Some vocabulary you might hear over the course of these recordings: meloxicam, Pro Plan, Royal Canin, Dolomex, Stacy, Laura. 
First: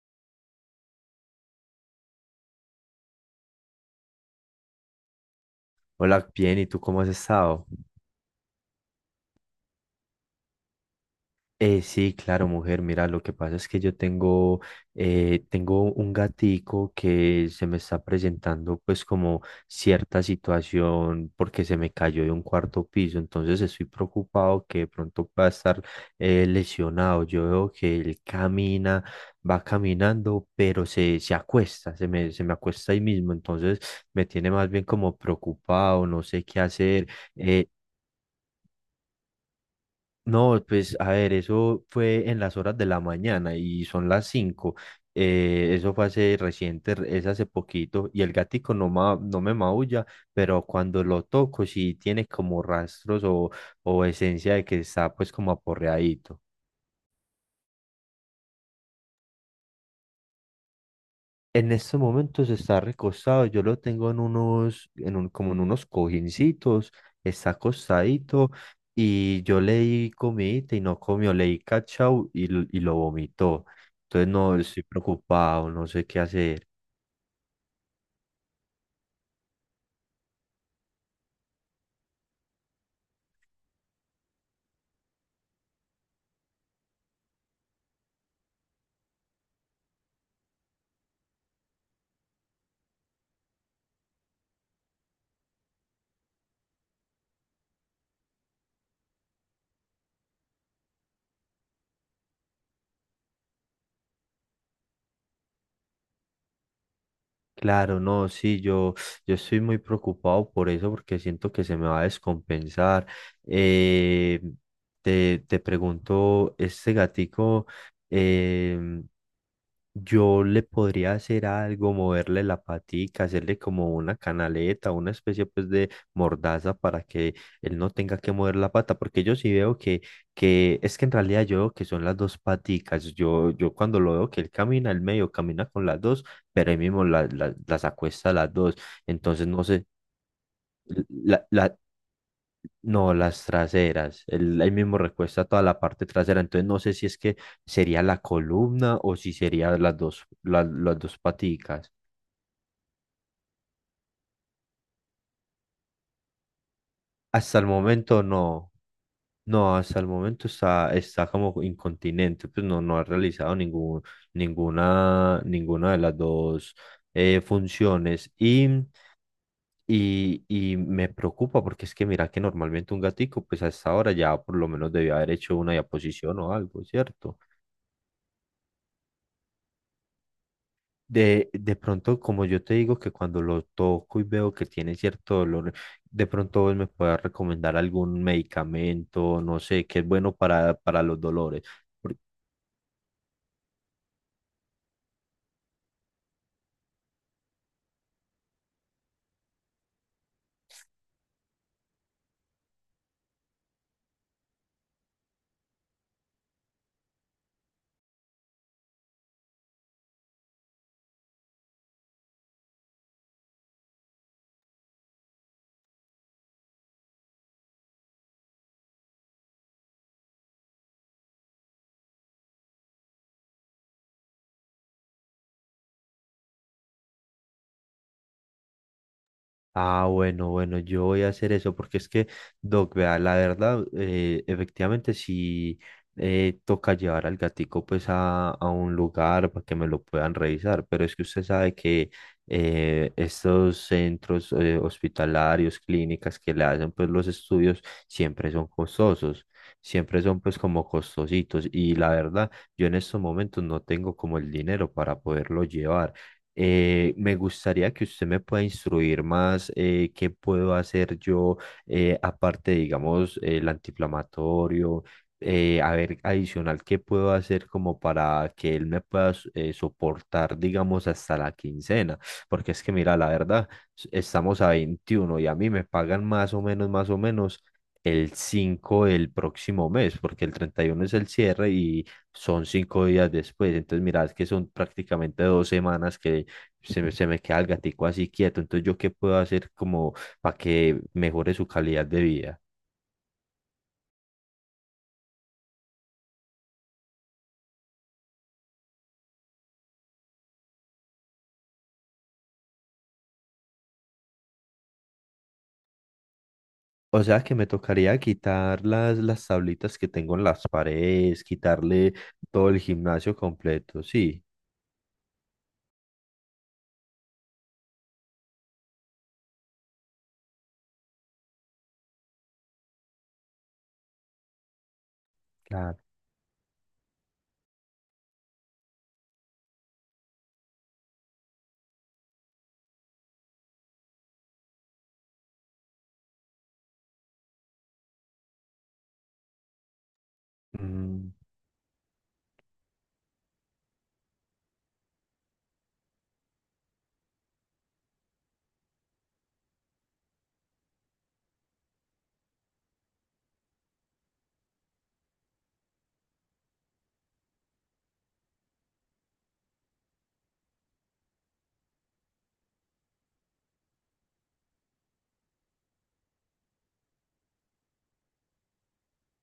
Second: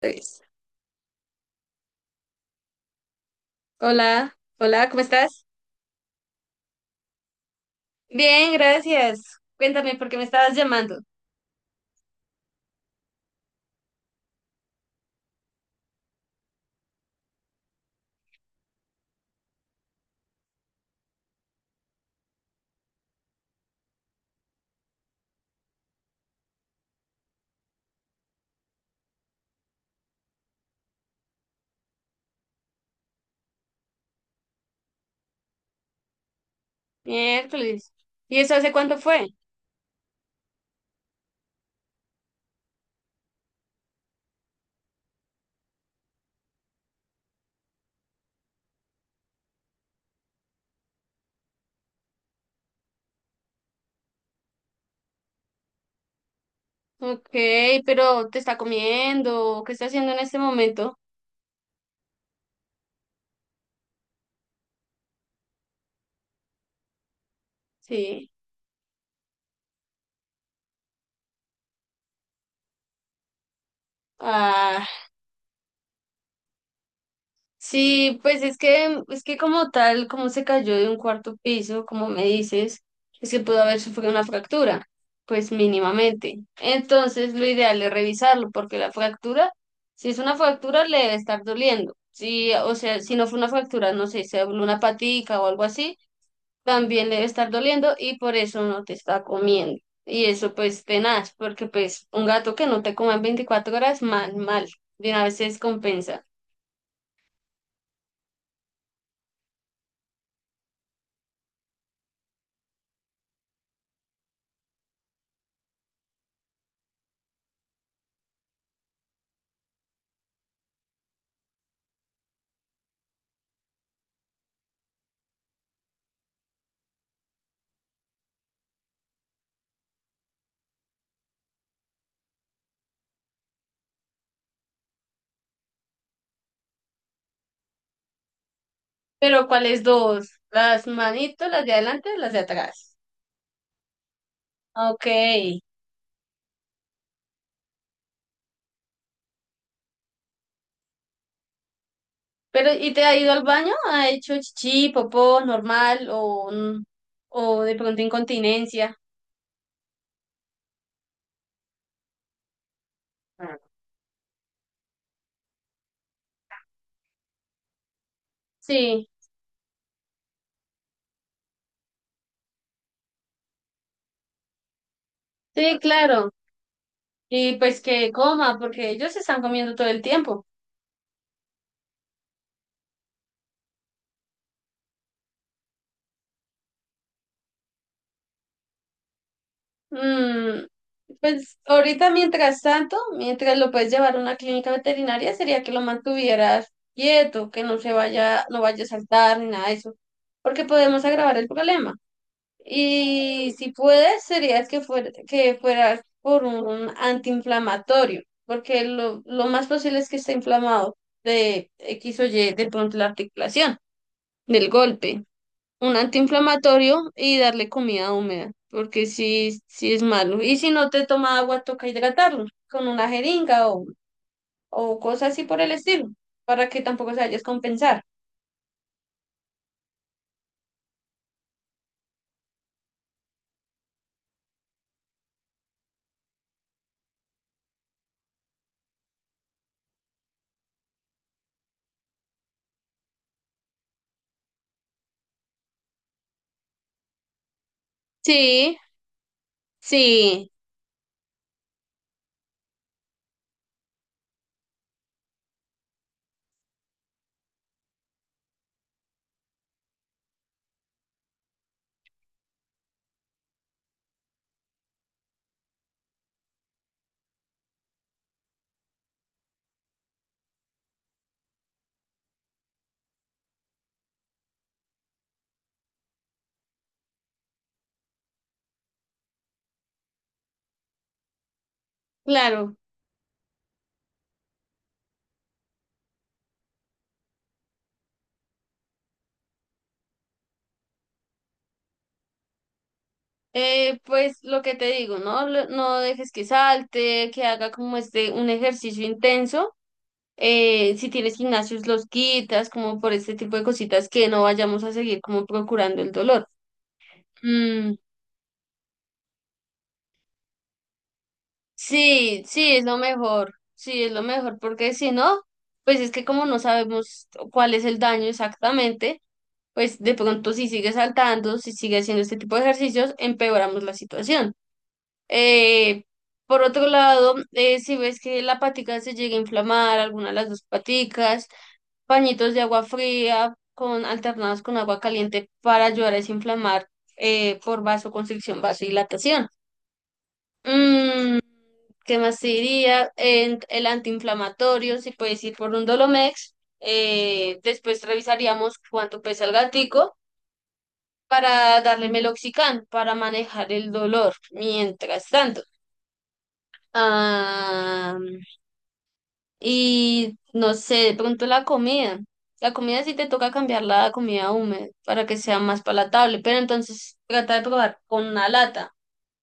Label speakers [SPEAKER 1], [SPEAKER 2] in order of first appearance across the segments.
[SPEAKER 1] Tres. Hola, hola, ¿cómo estás?
[SPEAKER 2] Hola, bien, ¿y tú cómo has estado?
[SPEAKER 1] Bien, gracias. Cuéntame por qué me estabas llamando.
[SPEAKER 2] Sí, claro, mujer, mira, lo que pasa es que tengo un gatico que se me está presentando pues como cierta situación porque se me cayó de un cuarto piso. Entonces estoy preocupado que de pronto pueda estar lesionado. Yo veo que él camina, va caminando, pero se acuesta, se me acuesta ahí mismo. Entonces me tiene más bien como preocupado, no sé qué hacer. eh,
[SPEAKER 1] Miércoles. ¿Y eso hace cuánto fue?
[SPEAKER 2] No, pues a ver, eso fue en las horas de la mañana y son las 5. Eso fue hace reciente, es hace poquito y el gatico no, no me maulla, pero cuando lo toco sí tiene como rastros o esencia de que está pues como aporreadito.
[SPEAKER 1] Ok, pero ¿te está comiendo? ¿Qué está haciendo en este momento?
[SPEAKER 2] En estos momentos está recostado, yo lo tengo en un, como en unos cojincitos, está
[SPEAKER 1] Sí.
[SPEAKER 2] acostadito y yo le di comidita y no comió, le di cachao y lo vomitó. Entonces no, estoy
[SPEAKER 1] Ah.
[SPEAKER 2] preocupado, no sé qué hacer.
[SPEAKER 1] Sí, pues es que como tal, como se cayó de un cuarto piso, como me dices, es que pudo haber sufrido una fractura, pues mínimamente. Entonces, lo ideal es revisarlo, porque la fractura, si es una fractura, le debe estar doliendo. Si, o sea, si no fue una fractura, no sé, se dobló una patica o algo así, también le debe estar doliendo y por eso no te está comiendo. Y eso pues tenaz, porque pues un gato que no te come en 24 horas, mal, mal, de una vez se descompensa.
[SPEAKER 2] Claro, no, sí, yo estoy muy preocupado por eso porque siento que se me va a descompensar. Eh, Te pregunto, este gatico... em, Yo le podría hacer algo, moverle la patica, hacerle como una canaleta, una especie pues de mordaza para que él no tenga que mover la pata, porque yo sí veo que es que en realidad yo veo que son las dos paticas. Yo cuando lo veo que él camina, él medio camina con las dos, pero él mismo las acuesta a las dos.
[SPEAKER 1] Pero
[SPEAKER 2] Entonces no
[SPEAKER 1] ¿cuáles
[SPEAKER 2] sé,
[SPEAKER 1] dos? ¿Las
[SPEAKER 2] la,
[SPEAKER 1] manitos, las de
[SPEAKER 2] la,
[SPEAKER 1] adelante, las de atrás?
[SPEAKER 2] no, las traseras. El, ahí mismo
[SPEAKER 1] Ok.
[SPEAKER 2] recuesta toda la parte trasera. Entonces no sé si es que sería la columna o si serían las dos, las dos paticas.
[SPEAKER 1] Pero ¿y te ha ido al baño? ¿Ha hecho chichi, popó, normal o, n-
[SPEAKER 2] Hasta
[SPEAKER 1] o
[SPEAKER 2] el
[SPEAKER 1] de pronto
[SPEAKER 2] momento no.
[SPEAKER 1] incontinencia?
[SPEAKER 2] No, hasta el momento está, está como incontinente. Pues no, no ha realizado ninguna de las dos funciones.
[SPEAKER 1] Sí,
[SPEAKER 2] Y me preocupa porque es que mira que normalmente un gatico, pues a esta hora ya por lo menos debió haber hecho una
[SPEAKER 1] sí, claro.
[SPEAKER 2] diaposición o algo, ¿cierto?
[SPEAKER 1] Y pues que coma, porque ellos están comiendo todo el tiempo.
[SPEAKER 2] De pronto, como yo te digo que cuando lo toco y veo que tiene cierto dolor, de pronto vos me puedas recomendar algún medicamento, no sé, que es bueno
[SPEAKER 1] Mm,
[SPEAKER 2] para los
[SPEAKER 1] pues
[SPEAKER 2] dolores.
[SPEAKER 1] ahorita, mientras tanto, mientras lo puedes llevar a una clínica veterinaria, sería que lo mantuvieras quieto, que no se vaya, no vaya a saltar ni nada de eso, porque podemos agravar el problema. Y si puedes, sería que fuera, por un antiinflamatorio, porque lo más posible es que esté inflamado de X o Y, de pronto la articulación, del golpe. Un antiinflamatorio y darle comida húmeda, porque si es malo. Y si no te toma agua, toca hidratarlo con una jeringa o cosas así por el estilo, para que tampoco se vayas a compensar.
[SPEAKER 2] Ah, bueno, yo voy a hacer eso porque es que, Doc, vea, la verdad, efectivamente sí toca llevar al gatico pues a un lugar para que me lo puedan revisar, pero es que usted sabe que estos centros hospitalarios, clínicas que le hacen pues los estudios siempre son
[SPEAKER 1] Sí,
[SPEAKER 2] costosos, siempre son
[SPEAKER 1] sí,
[SPEAKER 2] pues como costositos y la verdad, yo en estos momentos no tengo como el dinero para poderlo llevar. Me gustaría que usted me pueda instruir más qué puedo hacer yo, aparte, digamos, el antiinflamatorio, a ver, adicional, qué puedo hacer como para que él me pueda soportar, digamos, hasta la quincena, porque es que, mira, la verdad, estamos a 21 y a mí me pagan más o menos, más o menos el 5 del próximo mes, porque el 31 es el cierre y son
[SPEAKER 1] claro.
[SPEAKER 2] 5 días después. Entonces, mira, es que son prácticamente 2 semanas que se me queda el gatico así quieto. Entonces yo qué puedo hacer como para que mejore su calidad de vida.
[SPEAKER 1] Pues lo que te digo, ¿no? Lo- No dejes que salte, que haga como este un ejercicio intenso. Si tienes gimnasios, los quitas, como por este tipo de cositas que no vayamos a seguir como procurando el dolor.
[SPEAKER 2] O sea que me
[SPEAKER 1] Mm,
[SPEAKER 2] tocaría quitar las tablitas que tengo en las paredes, quitarle
[SPEAKER 1] sí,
[SPEAKER 2] todo
[SPEAKER 1] sí,
[SPEAKER 2] el
[SPEAKER 1] es lo
[SPEAKER 2] gimnasio
[SPEAKER 1] mejor,
[SPEAKER 2] completo,
[SPEAKER 1] sí, es lo
[SPEAKER 2] sí,
[SPEAKER 1] mejor, porque si no, pues es que como no sabemos cuál es el daño exactamente, pues de pronto si sigue saltando, si sigue haciendo este tipo de ejercicios, empeoramos la situación.
[SPEAKER 2] claro.
[SPEAKER 1] Eh, por otro lado, si ves que la patica se llega a inflamar, alguna de las dos paticas, pañitos de agua fría con, alternados con agua caliente para ayudar a desinflamar por vasoconstricción, vasodilatación.
[SPEAKER 2] Mm,
[SPEAKER 1] Mm, ¿qué más te diría? En- el antiinflamatorio, si puedes ir por un Dolomex. Después revisaríamos cuánto pesa el gatico para darle meloxicam para manejar el dolor. Mientras tanto. Ah, y no sé, de pronto la comida. La comida sí te toca cambiar la comida húmeda para que sea más palatable, pero entonces trata de probar con una lata,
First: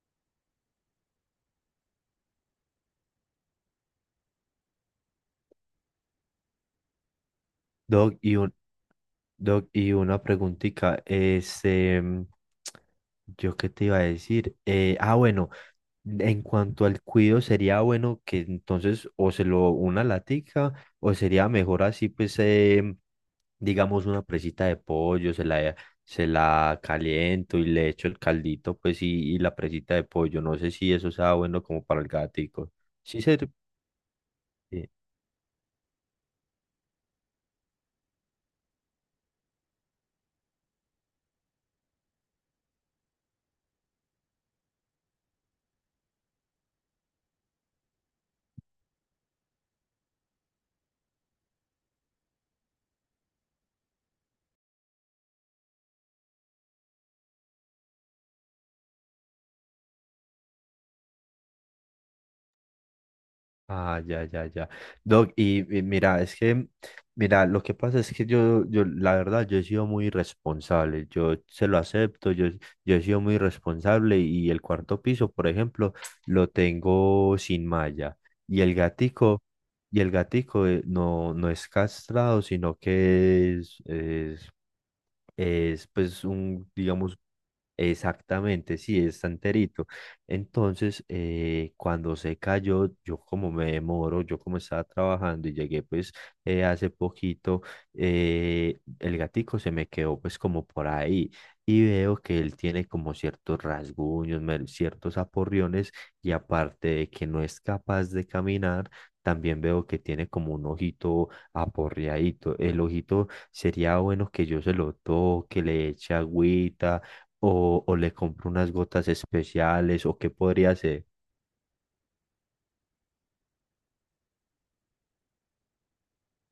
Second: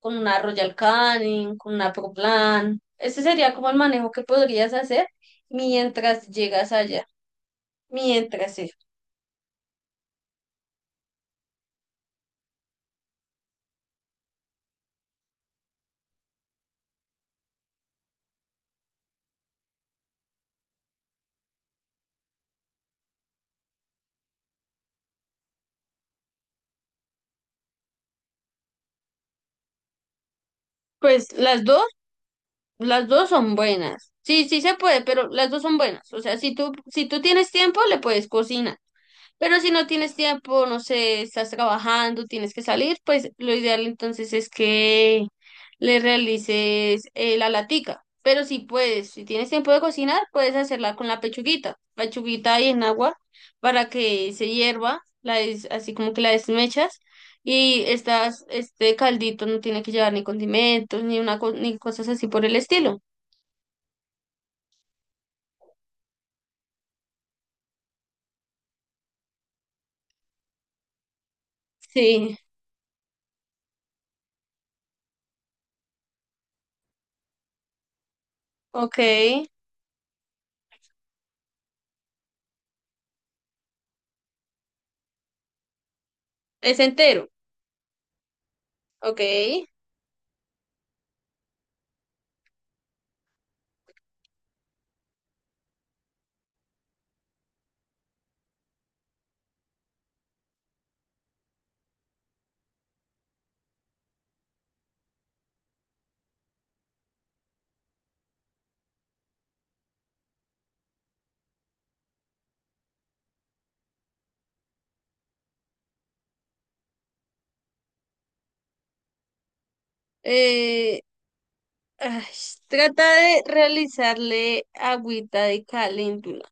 [SPEAKER 1] con una Royal Canin, con una Pro Plan. Ese sería como el manejo que podrías hacer mientras llegas allá,
[SPEAKER 2] Doc, y, un-
[SPEAKER 1] mientras eso.
[SPEAKER 2] Doc, y una preguntita, yo qué te iba a decir. Bueno, en cuanto al cuido, sería bueno que entonces o se lo una latica, o sería mejor así, pues, digamos, una presita de pollo, se la caliento y le echo el caldito, pues, y la presita de pollo, no sé si eso
[SPEAKER 1] Pues
[SPEAKER 2] sea bueno como para el gatico.
[SPEAKER 1] las
[SPEAKER 2] Sí,
[SPEAKER 1] dos
[SPEAKER 2] se...
[SPEAKER 1] son buenas. Sí, sí se
[SPEAKER 2] eh,
[SPEAKER 1] puede, pero las dos son buenas. O sea, si tú tienes tiempo, le puedes cocinar. Pero si no tienes tiempo, no sé, estás trabajando, tienes que salir, pues lo ideal entonces es que le realices la latica. Pero si puedes, si tienes tiempo de cocinar, puedes hacerla con la pechuguita. Pechuguita ahí en agua para que se hierva, la des- así como que la desmechas. Y estas, este caldito no tiene que llevar ni condimentos, ni una co- ni cosas así por el estilo.
[SPEAKER 2] Ah, ya, ya, ya. Y mira, es que, mira, lo que pasa es que la verdad, yo he sido muy irresponsable, yo se lo acepto,
[SPEAKER 1] Sí,
[SPEAKER 2] yo he sido muy irresponsable y el cuarto piso, por ejemplo, lo tengo sin malla y el
[SPEAKER 1] ok.
[SPEAKER 2] y el gatico no, no es castrado, sino que es pues un,
[SPEAKER 1] Es
[SPEAKER 2] digamos,
[SPEAKER 1] entero,
[SPEAKER 2] exactamente, sí,
[SPEAKER 1] ok.
[SPEAKER 2] está enterito. Entonces, cuando se cayó, yo como me demoro, yo como estaba trabajando y llegué pues hace poquito. El gatico se me quedó pues como por ahí y veo que él tiene como ciertos rasguños, ciertos aporriones, y aparte de que no es capaz de caminar, también veo que tiene como un ojito aporreadito. El ojito sería bueno que yo se lo toque, le eche agüita o le compre unas gotas especiales o qué podría
[SPEAKER 1] Eh,
[SPEAKER 2] ser.
[SPEAKER 1] Ay, trata de realizarle agüita de caléndula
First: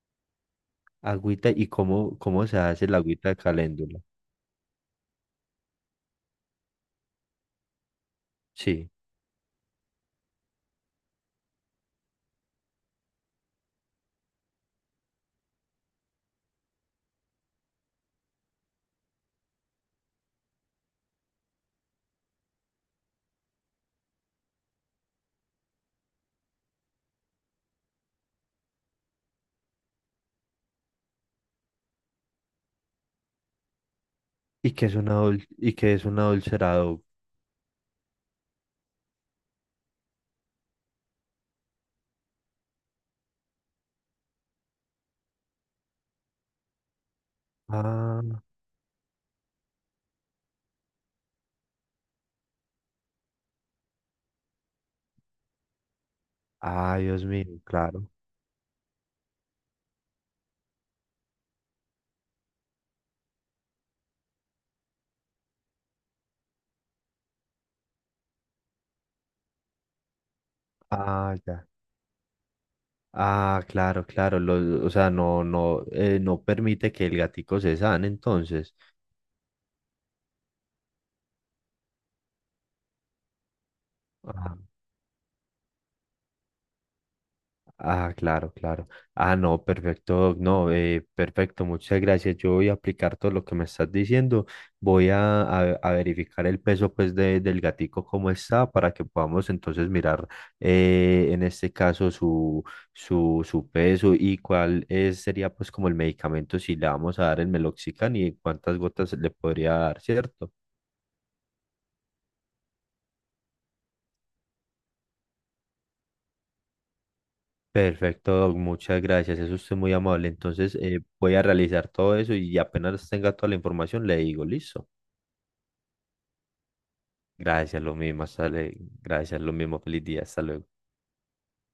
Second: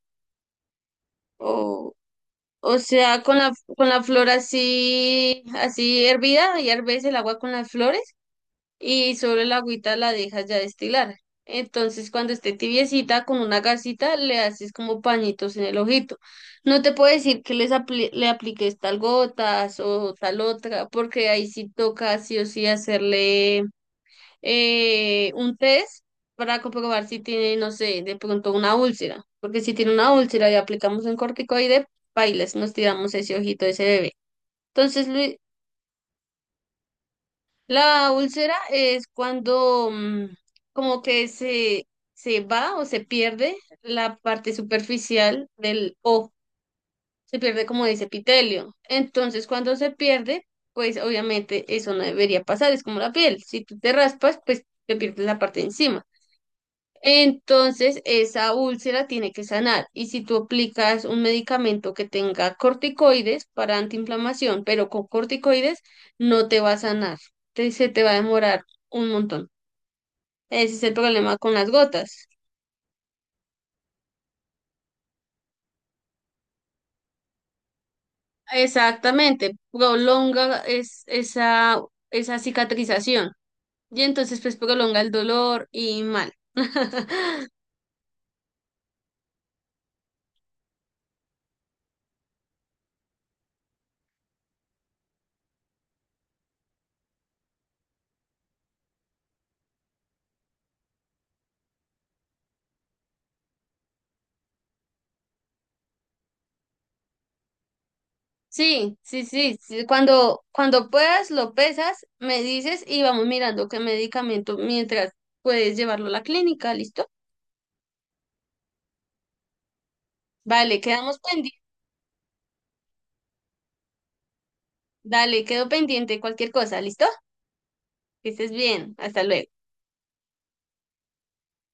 [SPEAKER 2] Agüita y
[SPEAKER 1] o,
[SPEAKER 2] cómo, cómo se
[SPEAKER 1] o
[SPEAKER 2] hace la
[SPEAKER 1] sea,
[SPEAKER 2] agüita de
[SPEAKER 1] con
[SPEAKER 2] caléndula.
[SPEAKER 1] la flor así, así hervida, y herves el agua con las flores
[SPEAKER 2] Sí.
[SPEAKER 1] y sobre la agüita la dejas ya destilar. Entonces, cuando esté tibiecita, con una gasita le haces como pañitos en el ojito. No te puedo decir que les apli- le apliques tal gotas o tal otra, porque ahí sí toca sí o sí hacerle un test para comprobar si tiene, no sé, de pronto una úlcera, porque si tiene una úlcera y aplicamos un corticoide, bailes, nos tiramos ese ojito de ese bebé.
[SPEAKER 2] ¿Y qué es
[SPEAKER 1] Entonces,
[SPEAKER 2] una
[SPEAKER 1] Lu-
[SPEAKER 2] adulcerado?
[SPEAKER 1] la úlcera es cuando como que se va o se pierde la parte superficial del ojo, se pierde como ese
[SPEAKER 2] Ah,
[SPEAKER 1] epitelio. Entonces, cuando se pierde, pues obviamente eso no debería pasar, es como la piel, si tú te raspas, pues te pierdes la parte de encima.
[SPEAKER 2] ah, Dios mío,
[SPEAKER 1] Entonces,
[SPEAKER 2] claro.
[SPEAKER 1] esa úlcera tiene que sanar. Y si tú aplicas un medicamento que tenga corticoides para antiinflamación, pero con corticoides no te va a sanar. Te- se te va a demorar un montón. Ese es el
[SPEAKER 2] Ah,
[SPEAKER 1] problema con
[SPEAKER 2] ya.
[SPEAKER 1] las gotas.
[SPEAKER 2] Ah, claro, claro. O sea, no permite que el gatico se sane entonces.
[SPEAKER 1] Exactamente, prolonga es, esa cicatrización. Y entonces, pues
[SPEAKER 2] Ah.
[SPEAKER 1] prolonga el dolor y mal.
[SPEAKER 2] Ah, claro, claro. Ah, no, perfecto, no, perfecto, muchas gracias. Yo voy a aplicar todo lo que me estás diciendo. A verificar el peso pues del gatico cómo está para que podamos entonces mirar en este caso su peso y cuál es, sería pues como el medicamento si le vamos a dar el meloxicam y cuántas
[SPEAKER 1] Sí,
[SPEAKER 2] gotas
[SPEAKER 1] sí,
[SPEAKER 2] le
[SPEAKER 1] sí,
[SPEAKER 2] podría
[SPEAKER 1] sí,
[SPEAKER 2] dar,
[SPEAKER 1] cuando,
[SPEAKER 2] ¿cierto?
[SPEAKER 1] cuando puedas, lo pesas, me dices y vamos mirando qué medicamento mientras puedes llevarlo a la clínica, ¿listo?
[SPEAKER 2] Perfecto, Doc, muchas gracias. Eso usted muy amable. Entonces,
[SPEAKER 1] Vale, quedamos
[SPEAKER 2] voy a
[SPEAKER 1] pendientes.
[SPEAKER 2] realizar todo eso y apenas tenga toda la información, le digo, listo.
[SPEAKER 1] Dale, quedo pendiente cualquier cosa, ¿listo?
[SPEAKER 2] Gracias, lo mismo,
[SPEAKER 1] Que estés bien. Hasta
[SPEAKER 2] gracias,
[SPEAKER 1] luego.
[SPEAKER 2] lo mismo. Feliz día, hasta luego.